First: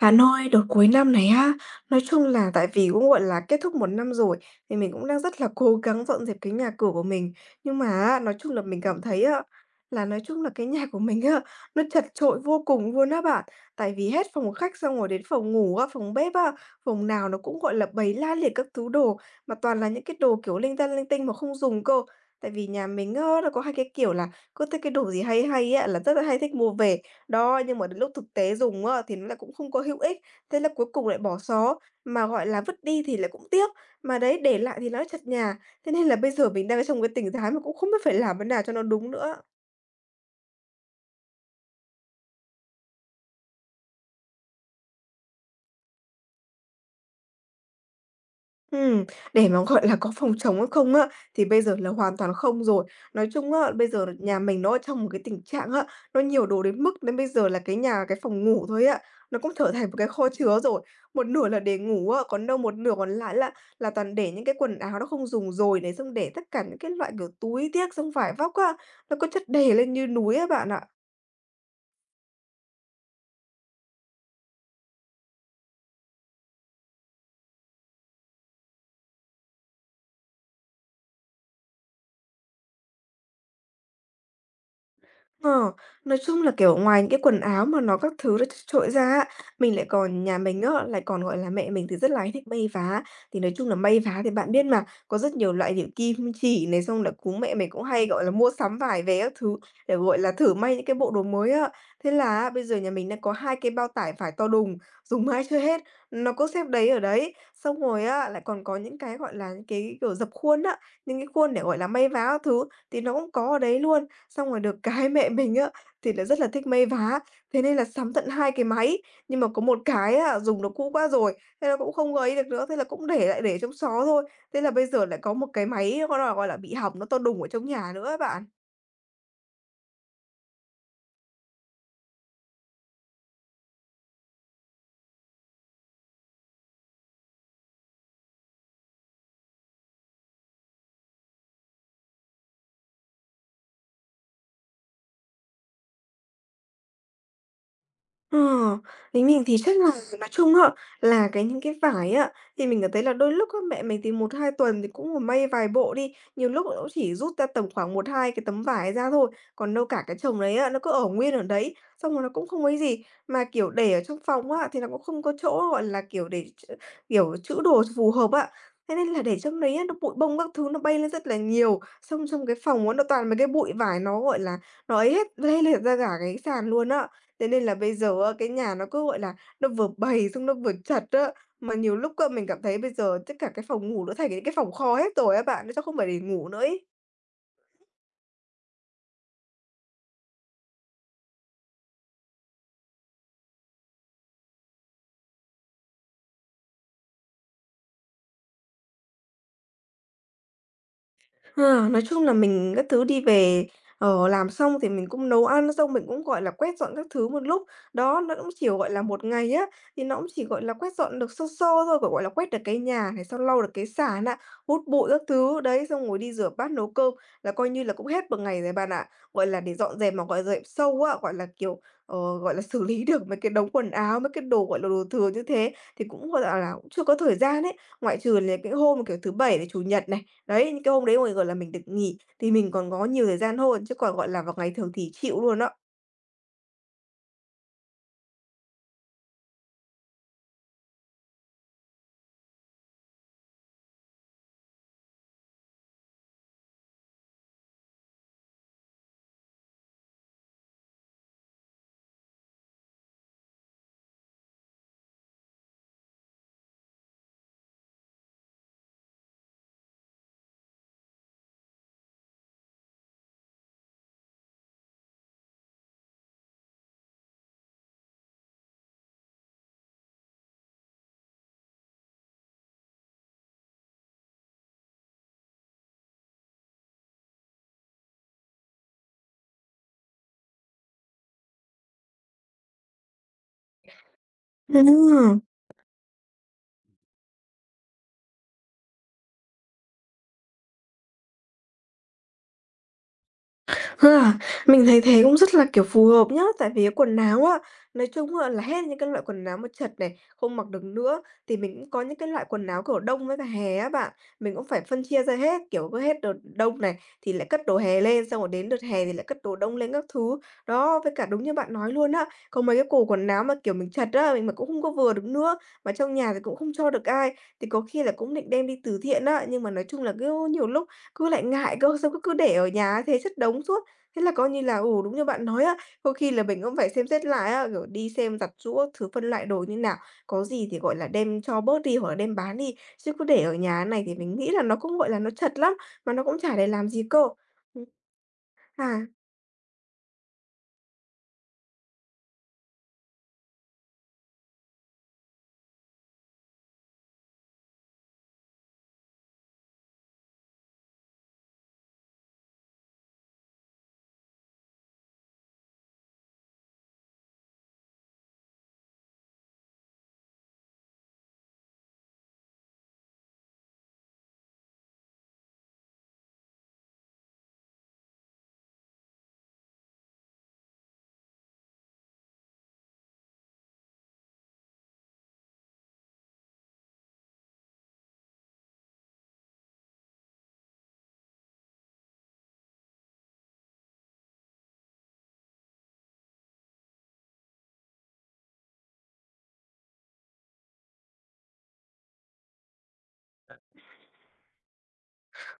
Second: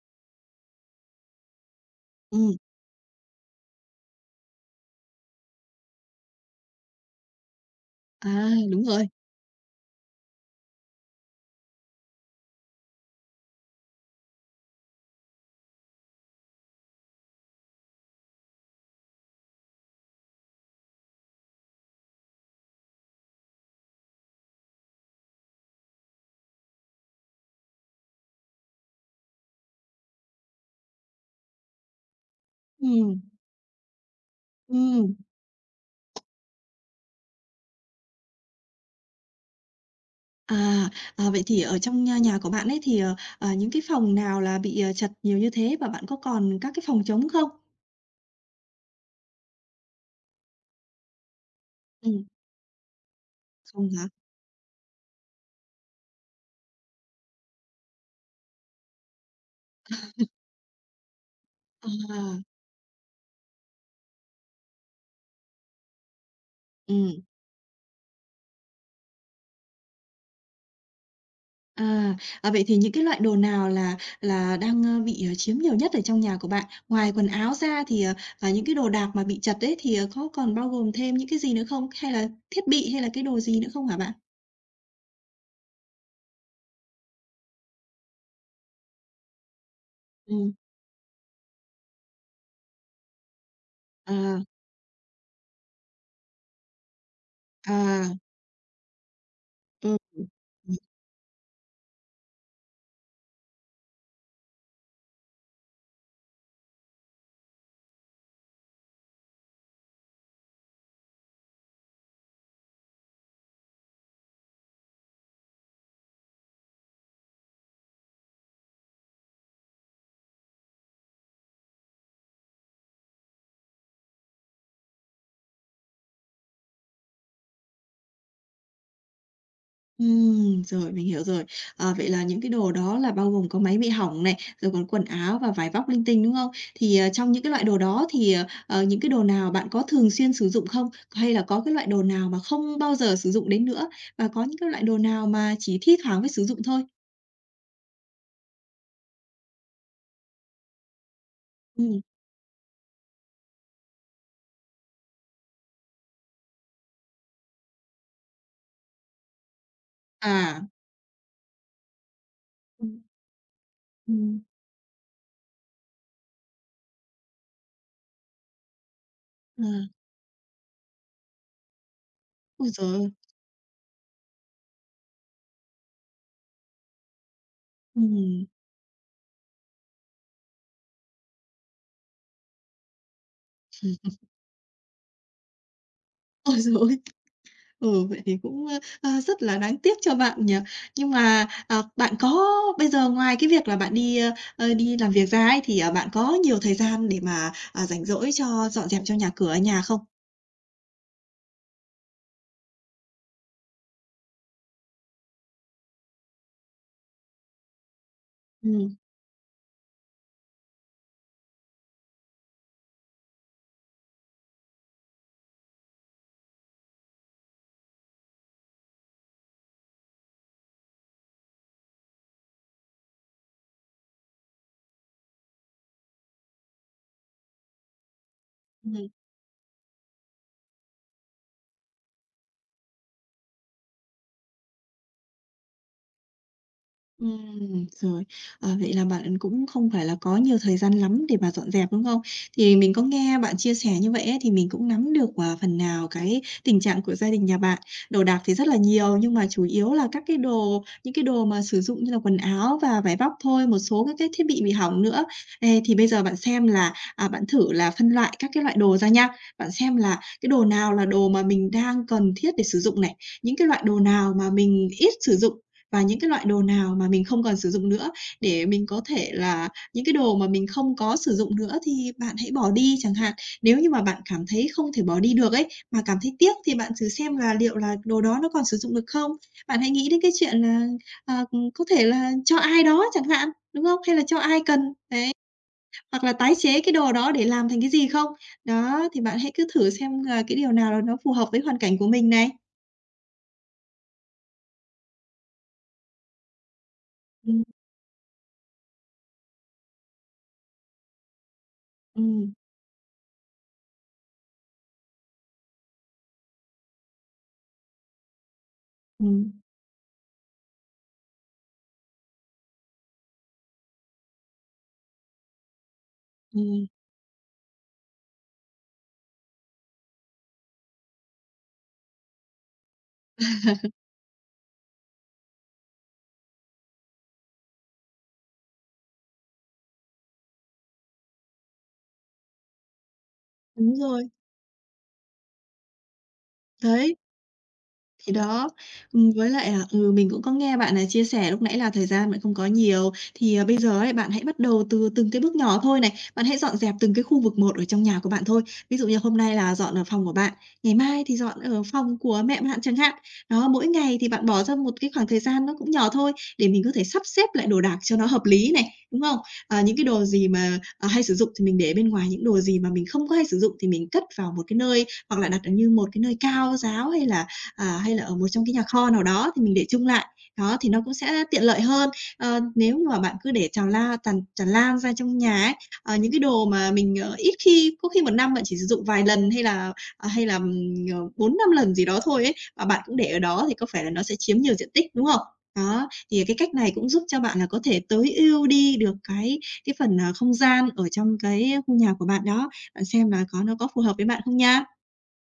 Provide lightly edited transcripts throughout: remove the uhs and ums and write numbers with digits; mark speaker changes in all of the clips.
Speaker 1: Bạn ơi, đợt cuối năm này á, nói chung là
Speaker 2: Ừm,
Speaker 1: tại vì cũng, gọi là, kết thúc một năm rồi, thì mình cũng đang rất là cố gắng dọn dẹp cái nhà cửa của mình. Nhưng mà á, nói chung là mình
Speaker 2: đúng
Speaker 1: cảm
Speaker 2: rồi.
Speaker 1: thấy á, là nói chung là cái nhà của mình á, nó chật chội vô cùng luôn á bạn. Tại vì hết phòng khách xong rồi đến phòng ngủ á, phòng bếp á, phòng nào nó cũng, gọi là, bày la liệt các thứ đồ, mà toàn là những cái đồ, kiểu, linh ta linh tinh mà không dùng cơ. Tại vì nhà mình á, nó có hai cái kiểu là cứ thích cái đồ gì hay hay á, là rất là hay thích mua về. Đó, nhưng mà đến lúc thực tế dùng á, thì nó lại cũng không có hữu ích, thế là cuối cùng lại bỏ xó, mà, gọi là, vứt đi
Speaker 2: Ừm,
Speaker 1: thì lại cũng tiếc, mà đấy, để lại thì nó
Speaker 2: ừm.
Speaker 1: chật nhà. Thế nên là bây giờ mình đang trong cái tình thái mà cũng không biết phải làm thế nào cho nó đúng nữa.
Speaker 2: À, vậy thì ở trong, nhà của bạn ấy thì, những cái phòng nào là bị, chật nhiều như thế và bạn có còn các cái phòng trống không?
Speaker 1: Ừm, để mà, gọi là, có phòng chống hay không á, thì bây giờ là hoàn
Speaker 2: Ừm,
Speaker 1: toàn không rồi. Nói chung á, bây
Speaker 2: không
Speaker 1: giờ
Speaker 2: hả?
Speaker 1: nhà mình nó ở trong một cái tình trạng á, nó nhiều đồ đến mức đến bây giờ là cái nhà cái phòng ngủ thôi á, nó cũng trở thành một cái kho chứa rồi. Một nửa là để ngủ á,
Speaker 2: À,
Speaker 1: còn đâu một nửa còn lại là toàn để những cái quần áo nó không dùng rồi này, xong để tất cả những cái loại,
Speaker 2: ừm,
Speaker 1: kiểu, túi tiếc, xong vải vóc á, nó cứ chất đầy lên như núi á bạn ạ.
Speaker 2: à, vậy thì những cái loại đồ nào là đang, bị, chiếm nhiều nhất ở trong nhà của bạn? Ngoài quần áo ra thì, những cái đồ đạc mà bị chật ấy thì, có còn bao gồm thêm những cái gì nữa không? Hay là thiết bị hay là cái đồ gì nữa không hả bạn?
Speaker 1: Ờ, nói chung là, kiểu, ngoài những cái quần áo mà nó các thứ nó chật chội ra á, mình lại còn nhà
Speaker 2: Ừm,
Speaker 1: mình á, lại còn, gọi là, mẹ mình thì rất là hay thích may vá. Thì nói chung là may vá thì
Speaker 2: à,
Speaker 1: bạn biết mà, có rất nhiều loại kiểu kim chỉ này, xong là cú mẹ mình cũng hay,
Speaker 2: à,
Speaker 1: gọi là, mua sắm vải về các thứ để, gọi là, thử may
Speaker 2: ừm.
Speaker 1: những cái bộ đồ mới á. Thế là á, bây giờ nhà mình đang có 2 cái bao tải vải to đùng, dùng mãi chưa hết, nó cứ xếp đấy ở đấy. Xong rồi á, lại còn có những cái, gọi là, những cái, kiểu, dập khuôn á, những cái khuôn để, gọi là, may vá các thứ thì nó cũng có ở đấy luôn. Xong rồi được cái mẹ mình á, thì là rất là thích may vá, thế nên là sắm tận 2 cái máy, nhưng mà có một cái á, dùng nó cũ quá rồi, thế là cũng không ấy được nữa, thế là cũng để lại để trong xó thôi. Thế là bây giờ lại có một cái máy, gọi là, bị hỏng, nó to đùng ở trong nhà nữa á bạn.
Speaker 2: Rồi, mình hiểu rồi. Ờ, vậy là những cái đồ đó là bao gồm có máy bị hỏng này, rồi còn quần áo và vải vóc linh tinh, đúng không? Thì, trong những cái loại đồ đó thì, những cái đồ nào bạn có thường xuyên sử dụng không? Hay là có cái loại đồ nào mà không bao giờ sử dụng đến nữa? Và có những cái loại đồ nào mà chỉ thi thoảng mới sử dụng thôi?
Speaker 1: Ờ, với mình thì chắc là nói chung á, là cái những cái
Speaker 2: Ừm,
Speaker 1: vải á, thì mình cảm thấy là đôi lúc á, mẹ mình thì một hai tuần thì cũng ngồi may vài bộ đi, nhiều lúc cũng chỉ rút ra tầm khoảng một hai cái tấm vải ra thôi, còn đâu cả cái chồng đấy
Speaker 2: à,
Speaker 1: á, nó cứ ở nguyên ở đấy, xong rồi nó cũng không ấy
Speaker 2: ừm,
Speaker 1: gì. Mà, kiểu, để ở trong
Speaker 2: ừm,
Speaker 1: phòng á, thì nó cũng không có chỗ, gọi là, kiểu, để ch kiểu, trữ đồ phù hợp á, thế nên là để trong
Speaker 2: à,
Speaker 1: đấy á, nó bụi bông các thứ nó bay lên rất là nhiều, xong trong cái
Speaker 2: ôi trời
Speaker 1: phòng á, nó
Speaker 2: ơi!
Speaker 1: toàn mấy cái bụi vải nó, gọi là, nó ấy hết lây liệt ra cả cái sàn luôn á. Thế nên là bây giờ á,
Speaker 2: Ừm,
Speaker 1: cái nhà nó cứ, gọi là, nó vừa bầy xong nó vừa chật á, mà nhiều lúc á, mình cảm thấy bây giờ tất cả cái phòng ngủ nó thành những cái phòng kho hết rồi á bạn, nó chắc không phải để ngủ
Speaker 2: ôi
Speaker 1: nữa
Speaker 2: giời.
Speaker 1: ấy.
Speaker 2: Ừ, vậy thì cũng, rất là đáng tiếc cho bạn nhỉ. Nhưng mà, bạn có bây giờ ngoài cái việc là bạn đi làm việc ra ấy, thì, bạn có nhiều thời gian để mà, rảnh rỗi cho dọn dẹp cho nhà cửa ở nhà không?
Speaker 1: Ha, nói chung là mình các thứ đi về, làm xong thì mình cũng nấu ăn, xong mình cũng, gọi là, quét dọn các thứ một lúc. Đó, nó cũng chỉ, gọi
Speaker 2: Ừm.
Speaker 1: là, một ngày á, thì nó cũng chỉ, gọi là, quét dọn được sơ sơ thôi, kiểu, gọi là, quét được cái nhà này, xong lau được cái sàn á, hút bụi các thứ, đấy, xong ngồi đi rửa bát, nấu cơm là coi như là cũng hết một ngày rồi bạn ạ. Gọi là, để dọn dẹp mà, gọi dẹp sâu á, gọi là, kiểu, gọi là, xử lý được mấy cái đống quần áo, mấy cái đồ, gọi là, đồ thừa như thế thì cũng, gọi là, cũng chưa có thời gian ấy, ngoại trừ là cái hôm mà,
Speaker 2: Ừm.
Speaker 1: kiểu, thứ Bảy này, Chủ nhật này, đấy, những cái hôm đấy mà, gọi là, mình được nghỉ thì mình còn có nhiều thời gian hơn, chứ còn, gọi là, vào ngày thường thì chịu luôn đó.
Speaker 2: Rồi. À, vậy là bạn cũng không phải là có nhiều thời gian lắm để mà dọn dẹp, đúng không? Thì mình có nghe bạn chia sẻ như vậy ấy, thì mình cũng nắm được, phần nào cái tình trạng của gia đình nhà bạn. Đồ đạc thì rất là nhiều, nhưng mà chủ yếu là các cái đồ những cái đồ mà sử dụng như là quần áo và vải vóc thôi, một số các cái thiết bị hỏng nữa. Ê, thì bây giờ bạn xem là, bạn thử là phân loại các cái loại đồ ra nha. Bạn xem là cái đồ nào là đồ mà mình đang cần thiết để sử dụng này, những cái loại đồ nào mà mình ít sử dụng và những cái loại đồ nào mà mình không còn sử dụng nữa để mình có thể là những cái đồ mà mình không có sử dụng nữa thì bạn hãy bỏ đi chẳng hạn. Nếu như mà bạn cảm thấy không thể bỏ đi được ấy, mà cảm thấy tiếc thì bạn thử xem là liệu là đồ đó nó còn sử dụng được không? Bạn hãy nghĩ đến cái chuyện là, ờ, có thể là cho ai đó chẳng hạn, đúng không? Hay là cho ai cần,
Speaker 1: Ừm.
Speaker 2: hoặc là tái chế cái đồ đó để làm thành cái gì không? Đó, thì bạn hãy cứ thử xem là cái điều nào là nó phù hợp với hoàn cảnh của mình này.
Speaker 1: Ha, mình thấy thế cũng rất là, kiểu, phù hợp nhá, tại vì cái quần áo á,
Speaker 2: Ừm,
Speaker 1: nói chung á là hết những cái loại quần áo mà chật này, không mặc được nữa, thì mình cũng có những cái loại
Speaker 2: ừm,
Speaker 1: quần áo, kiểu, đông với cả hè á bạn, mình cũng phải phân chia ra hết, kiểu, cứ hết đợt đông này thì lại cất đồ hè lên, xong rồi đến đợt hè thì lại cất đồ
Speaker 2: ừm,
Speaker 1: đông lên các thứ. Đó, với cả đúng như bạn nói luôn á, có mấy cái cổ quần áo mà, kiểu, mình chật á, mình mà cũng không có vừa được nữa, mà trong nhà thì cũng không
Speaker 2: ừm.
Speaker 1: cho được ai, thì có khi là cũng định đem đi từ thiện á, nhưng mà nói chung là cứ nhiều lúc cứ lại ngại cơ, xong cứ cứ để ở nhà thế chất đống suốt. Thế là coi như là, ừ, đúng như bạn nói á, có khi là mình cũng phải xem xét lại á, kiểu, đi xem giặt giũ thứ, phân loại đồ như nào, có gì thì, gọi là, đem cho bớt đi hoặc là đem bán đi, chứ cứ để ở nhà
Speaker 2: Đúng
Speaker 1: này thì
Speaker 2: rồi,
Speaker 1: mình nghĩ là nó cũng, gọi là, nó chật lắm, mà nó cũng chả để làm gì
Speaker 2: đấy.
Speaker 1: cơ. Ừm,
Speaker 2: Thì đó,
Speaker 1: à.
Speaker 2: với lại là, mình cũng có nghe bạn này chia sẻ lúc nãy là thời gian bạn không có nhiều, thì, bây giờ ấy, bạn hãy bắt đầu từ từng cái bước nhỏ thôi này, bạn hãy dọn dẹp từng cái khu vực một ở trong nhà của bạn thôi. Ví dụ như hôm nay là dọn ở phòng của bạn, ngày mai thì dọn ở phòng của mẹ bạn chẳng hạn. Đó, mỗi ngày thì bạn bỏ ra một cái khoảng thời gian nó cũng nhỏ thôi, để mình có thể sắp xếp lại đồ đạc cho nó hợp lý này, đúng không? Ờ, những cái đồ gì mà, hay sử dụng thì mình để bên ngoài, những đồ gì mà mình không có hay sử dụng thì mình cất vào một cái nơi hoặc là đặt ở như một cái nơi cao ráo hay là ở một trong cái nhà kho nào đó thì mình để chung lại. Đó, thì nó cũng sẽ tiện lợi hơn. Ờ, nếu như mà bạn cứ để trào la tràn tràn lan ra trong nhà ấy, những cái đồ mà mình, ít khi có khi một năm bạn chỉ sử dụng vài lần hay là 4-5 lần gì đó thôi ấy, mà bạn cũng để ở đó thì có phải là nó sẽ chiếm nhiều diện tích, đúng không? Đó, thì cái cách này cũng giúp cho bạn là có thể tối ưu đi được cái phần, không gian ở trong cái khu nhà của bạn đó. Bạn xem là nó có phù hợp với bạn không nha?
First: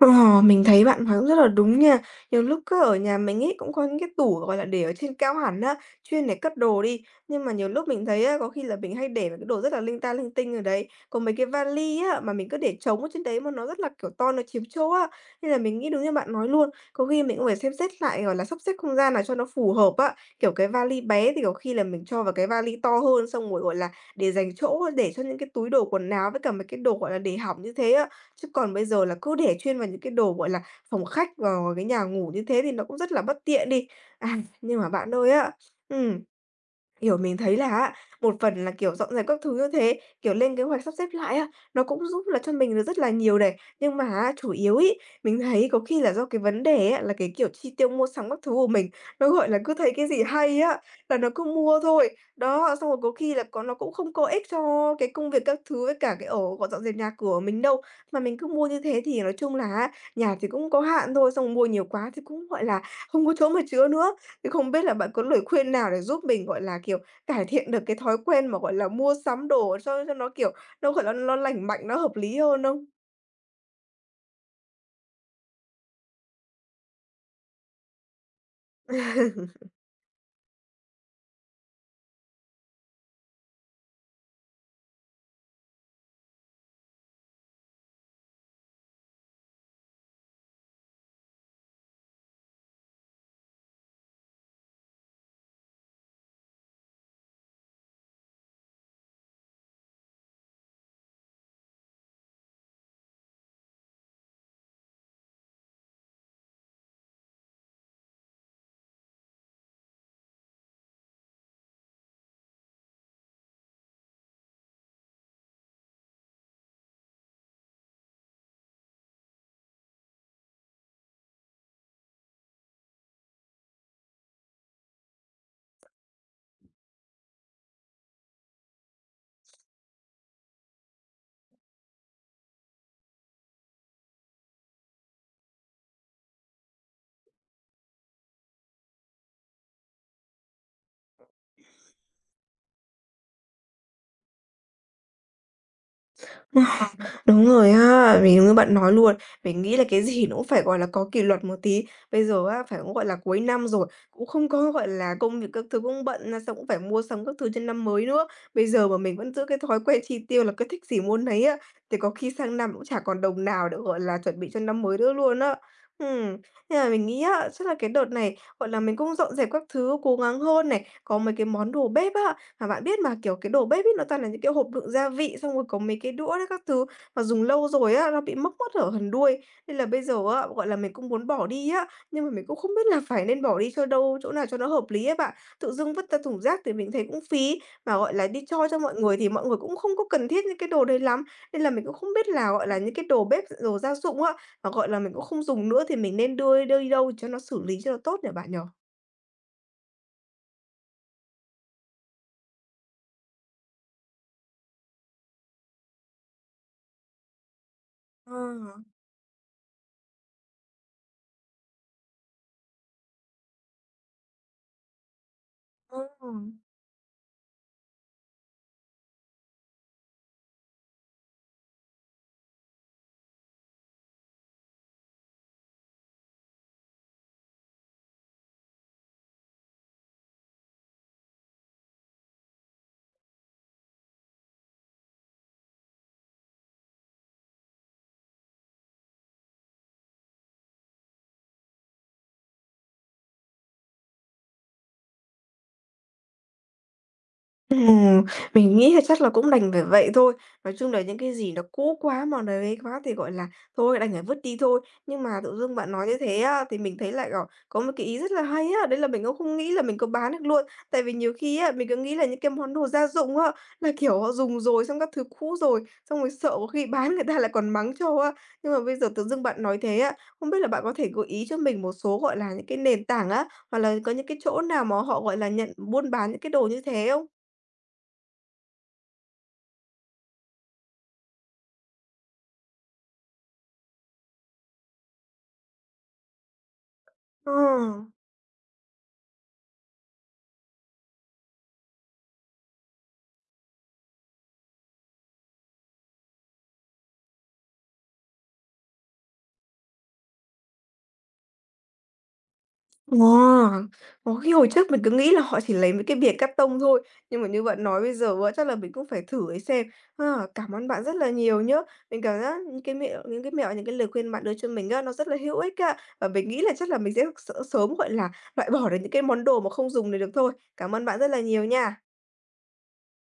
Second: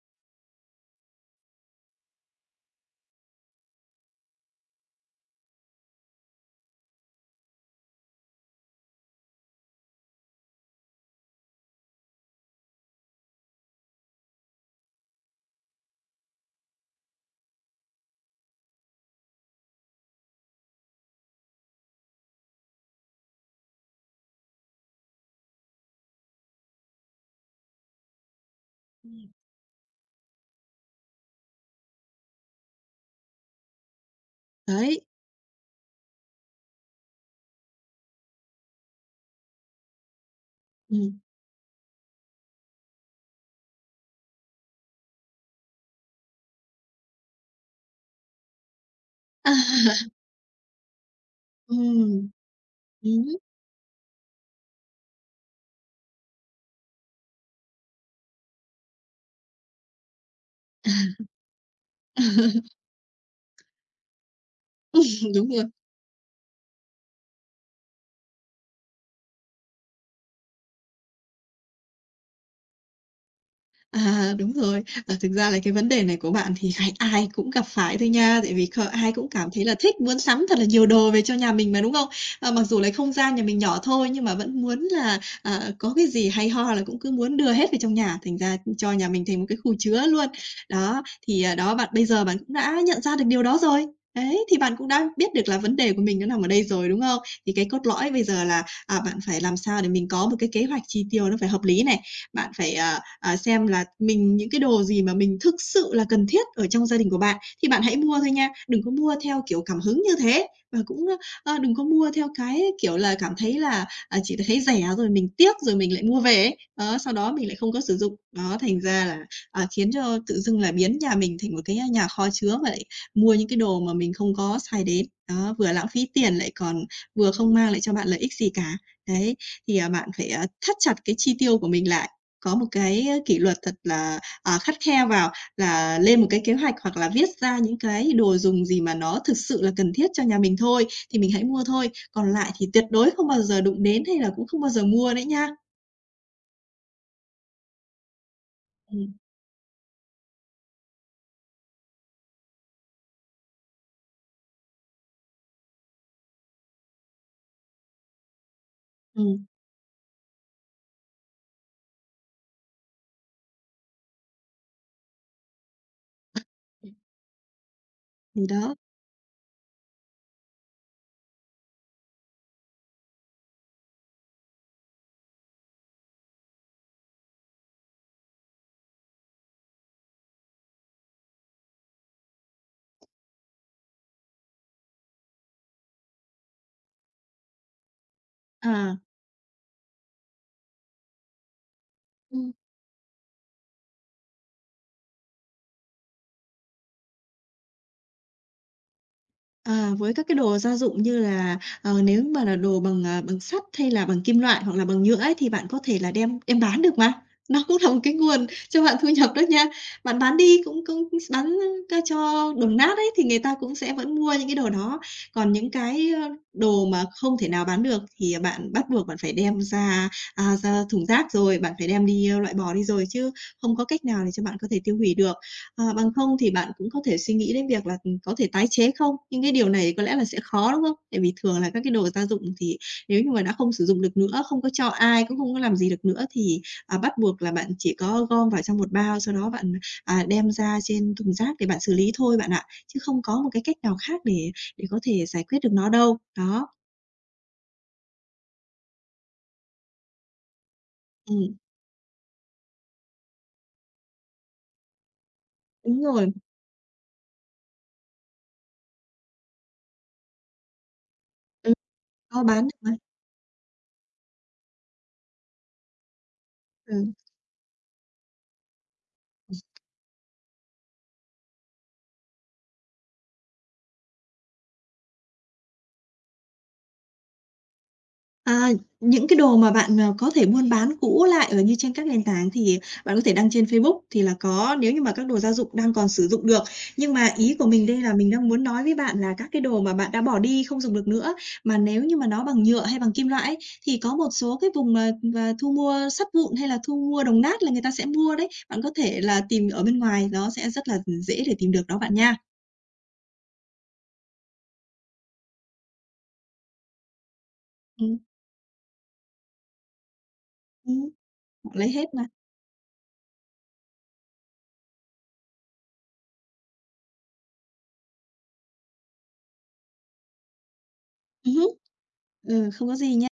Speaker 1: Ờ, mình thấy bạn nói cũng rất là đúng nha. Nhiều lúc cứ ở nhà mình ấy cũng có những cái tủ, gọi là, để ở trên cao hẳn á, chuyên để cất đồ đi. Nhưng mà nhiều lúc mình thấy á, có khi là mình hay để mấy cái đồ rất là linh ta linh tinh ở đấy. Còn mấy cái vali á, mà mình cứ để trống ở trên đấy mà nó rất là, kiểu, to, nó chiếm chỗ á. Nên là mình nghĩ đúng như bạn nói luôn, có khi mình cũng phải xem xét lại, gọi là, sắp xếp không gian nào cho nó phù hợp á. Kiểu, cái vali bé thì có khi là mình cho vào cái vali to hơn, xong rồi, gọi là, để dành chỗ để cho những cái túi đồ quần áo với cả mấy cái đồ, gọi là, để hỏng như thế á. Chứ còn bây giờ là
Speaker 2: Ừm,
Speaker 1: cứ để chuyên vào những cái đồ, gọi là, phòng khách, vào cái nhà ngủ như thế thì nó cũng rất là bất tiện đi. À, nhưng mà
Speaker 2: đấy,
Speaker 1: bạn ơi á, ừm, Kiểu, mình thấy là á, một phần là, kiểu, dọn dẹp các thứ như thế, kiểu, lên kế hoạch sắp xếp
Speaker 2: ừm.
Speaker 1: lại á, nó cũng giúp là cho mình được rất là nhiều này. Nhưng mà á, chủ yếu ý mình thấy có khi là do cái vấn đề á, là cái kiểu chi tiêu mua sắm các thứ của mình, nó, gọi là, cứ thấy cái gì hay á, là nó cứ mua thôi.
Speaker 2: Ừm,
Speaker 1: Đó, xong rồi có
Speaker 2: ừm.
Speaker 1: khi là có nó cũng không có ích cho cái công việc các thứ với cả cái ở gọi dọn dẹp nhà cửa của mình đâu. Mà mình cứ mua như thế thì nói chung là á, nhà thì cũng có hạn thôi, xong rồi mua nhiều quá thì cũng, gọi là, không có chỗ mà chứa nữa. Thì không biết là bạn có lời
Speaker 2: Đúng rồi.
Speaker 1: khuyên nào để giúp mình, gọi là, kiểu, cải thiện được cái thói quen mà, gọi là, mua sắm đồ cho nó, kiểu, nó, gọi là, nó lành mạnh, nó hợp lý hơn không?
Speaker 2: À, đúng rồi. Ờ, thực ra là cái vấn đề này của bạn thì ai ai cũng gặp phải thôi nha, tại vì ai cũng cảm thấy là thích muốn sắm thật là nhiều đồ về cho nhà mình mà, đúng không? Ờ, mặc dù là không gian nhà mình nhỏ thôi nhưng mà vẫn muốn là, có cái gì hay ho là cũng cứ muốn đưa hết về trong nhà, thành ra cho nhà mình thành một cái khu chứa luôn. Đó, thì, đó, bạn bây giờ bạn cũng đã nhận ra được điều đó rồi. Đấy, thì bạn cũng đã biết được là vấn đề của mình nó nằm ở đây rồi, đúng không? Thì cái cốt lõi bây giờ là, bạn phải làm sao để mình có một cái kế hoạch chi tiêu nó phải hợp lý này, bạn phải, xem là mình những cái đồ gì mà mình thực sự là cần thiết ở trong gia đình của bạn thì bạn hãy mua thôi nha, đừng có mua theo kiểu cảm hứng như thế và cũng, đừng có mua theo cái kiểu là cảm thấy là, chỉ thấy rẻ rồi mình tiếc rồi mình lại mua về ấy. Đó, sau đó mình lại không có sử dụng. Nó thành ra là, khiến cho tự dưng là biến nhà mình thành một cái nhà kho chứa và lại mua những cái đồ mà mình không có xài đến. Đó, vừa lãng phí tiền lại còn vừa không mang lại cho bạn lợi ích gì cả. Đấy, thì, bạn phải, thắt chặt cái chi tiêu của mình lại. Có một cái kỷ luật thật là, khắt khe vào là lên một cái kế hoạch hoặc là viết ra những cái đồ dùng gì mà nó thực sự là cần thiết cho nhà mình thôi, thì mình hãy mua thôi, còn lại thì tuyệt đối không bao giờ đụng đến hay là cũng không bao giờ mua đấy nha.
Speaker 1: Đúng rồi á, mình đúng như bạn nói
Speaker 2: Ừm,
Speaker 1: luôn. Mình nghĩ là cái gì nó cũng phải, gọi là, có kỷ luật một tí. Bây giờ á, phải cũng, gọi là, cuối năm rồi, cũng không có, gọi là, công việc các thứ cũng bận là xong cũng phải mua sắm các thứ cho năm mới nữa. Bây giờ mà mình vẫn
Speaker 2: ừm,
Speaker 1: giữ cái thói quen chi tiêu là cứ thích gì mua nấy á, thì có khi sang năm cũng chả còn đồng nào để, gọi là, chuẩn bị cho năm mới nữa luôn á. Ừm, nên là mình nghĩ á, chắc là cái đợt này,
Speaker 2: thì
Speaker 1: gọi
Speaker 2: đó,
Speaker 1: là, mình cũng dọn dẹp các thứ, cố gắng hơn này, có mấy cái món đồ bếp á, mà bạn biết mà, kiểu, cái đồ bếp ấy nó toàn là những cái hộp đựng gia vị, xong rồi có mấy cái đũa đấy các thứ, mà dùng lâu rồi á, nó bị mốc mất ở phần đuôi. Nên là bây giờ á, gọi là, mình cũng muốn bỏ đi á, nhưng mà mình cũng không biết là phải nên bỏ đi cho đâu chỗ nào cho nó hợp lý á bạn. Tự dưng vứt ra thùng rác thì mình thấy cũng phí, mà, gọi là, đi cho mọi
Speaker 2: à.
Speaker 1: người thì mọi người cũng không có cần thiết những cái đồ đấy lắm. Nên là mình cũng không biết là,
Speaker 2: Ừ.
Speaker 1: gọi là, những cái đồ bếp, đồ gia dụng á, mà, gọi là, mình cũng không dùng nữa thì mình nên đưa đưa đi đâu cho nó xử lý cho nó tốt nhỉ bạn nhỉ?
Speaker 2: À, với các cái đồ gia dụng như là, nếu mà là đồ bằng sắt hay là bằng kim loại hoặc là bằng nhựa ấy, thì bạn có thể là đem đem bán được mà. Nó cũng là một cái
Speaker 1: Ờ,
Speaker 2: nguồn cho bạn thu nhập đó nha. Bạn bán đi cũng cũng bán, cho đồng nát ấy, thì người ta cũng sẽ vẫn mua những cái đồ đó. Còn những cái,
Speaker 1: ờ.
Speaker 2: đồ mà không thể nào bán được thì bạn bắt buộc bạn phải đem ra thùng rác rồi, bạn phải đem đi, loại bỏ đi rồi, chứ không có cách nào để cho bạn có thể tiêu hủy được. Ờ, bằng không thì bạn cũng có thể suy nghĩ đến việc là, có thể tái chế không? Nhưng cái điều này có lẽ là sẽ khó, đúng không? Tại vì thường là các cái đồ gia dụng thì nếu như mà đã không sử dụng được nữa, không có cho ai, cũng không có làm gì được nữa thì, bắt buộc là bạn chỉ có gom vào trong một bao, sau đó bạn, đem ra trên thùng rác để bạn xử lý thôi bạn ạ, chứ không có một cái cách nào khác để có thể giải quyết được nó đâu. Đó,
Speaker 1: Ừm, mình nghĩ là chắc là cũng đành phải vậy thôi. Nói chung là những cái gì
Speaker 2: ừm,
Speaker 1: nó cũ quá mà đấy quá thì, gọi là, thôi đành phải vứt đi thôi. Nhưng mà tự dưng bạn
Speaker 2: đúng
Speaker 1: nói như
Speaker 2: rồi,
Speaker 1: thế á, thì mình thấy lại, ờ, có một cái ý rất là hay á, đấy là mình cũng không nghĩ là mình có bán được luôn. Tại vì nhiều khi á,
Speaker 2: ừm,
Speaker 1: mình cứ nghĩ là những
Speaker 2: có
Speaker 1: cái
Speaker 2: bán
Speaker 1: món
Speaker 2: được
Speaker 1: đồ
Speaker 2: mà,
Speaker 1: gia dụng á, là, kiểu, họ dùng rồi, xong các thứ cũ rồi, xong rồi sợ có khi bán
Speaker 2: ừ.
Speaker 1: người ta lại còn mắng cho á. Nhưng mà bây giờ tự dưng bạn nói thế á, không biết là bạn có thể gợi ý cho mình một số, gọi là, những cái nền tảng á, hoặc là có những cái chỗ nào mà họ, gọi là, nhận buôn bán những cái đồ như thế không?
Speaker 2: À, những cái đồ mà bạn, có thể buôn bán cũ lại ở như trên các nền tảng thì bạn có thể đăng trên Facebook thì là có nếu như mà các đồ gia dụng đang còn sử dụng được. Nhưng mà
Speaker 1: Ờ,
Speaker 2: ý của mình đây là mình đang muốn nói với bạn là các cái đồ mà bạn đã bỏ đi không dùng được nữa, mà nếu như mà nó bằng nhựa hay bằng kim loại ấy, thì có một số cái vùng mà thu mua sắt vụn hay là thu mua đồng nát là người ta sẽ mua đấy. Bạn có thể là tìm ở bên ngoài, nó sẽ rất là dễ để tìm được đó bạn nha.
Speaker 1: ờ. Ủa, cái hồi trước mình cứ nghĩ là họ chỉ lấy mấy cái bìa cát tông thôi, nhưng mà như bạn nói bây
Speaker 2: Ừm,
Speaker 1: giờ á, chắc là mình cũng phải thử ấy xem. Ha, cảm ơn bạn
Speaker 2: ừm,
Speaker 1: rất là nhiều
Speaker 2: họ
Speaker 1: nhá.
Speaker 2: lấy hết
Speaker 1: Mình
Speaker 2: mà.
Speaker 1: cảm giác những cái mẹo những cái lời khuyên bạn đưa cho mình á, nó rất là hữu ích á. Và mình nghĩ là chắc là mình sẽ sớm, gọi là, loại bỏ được những cái món đồ mà không dùng này được thôi. Cảm ơn bạn rất là nhiều
Speaker 2: Ừm,
Speaker 1: nha.
Speaker 2: ừ, không có gì nha.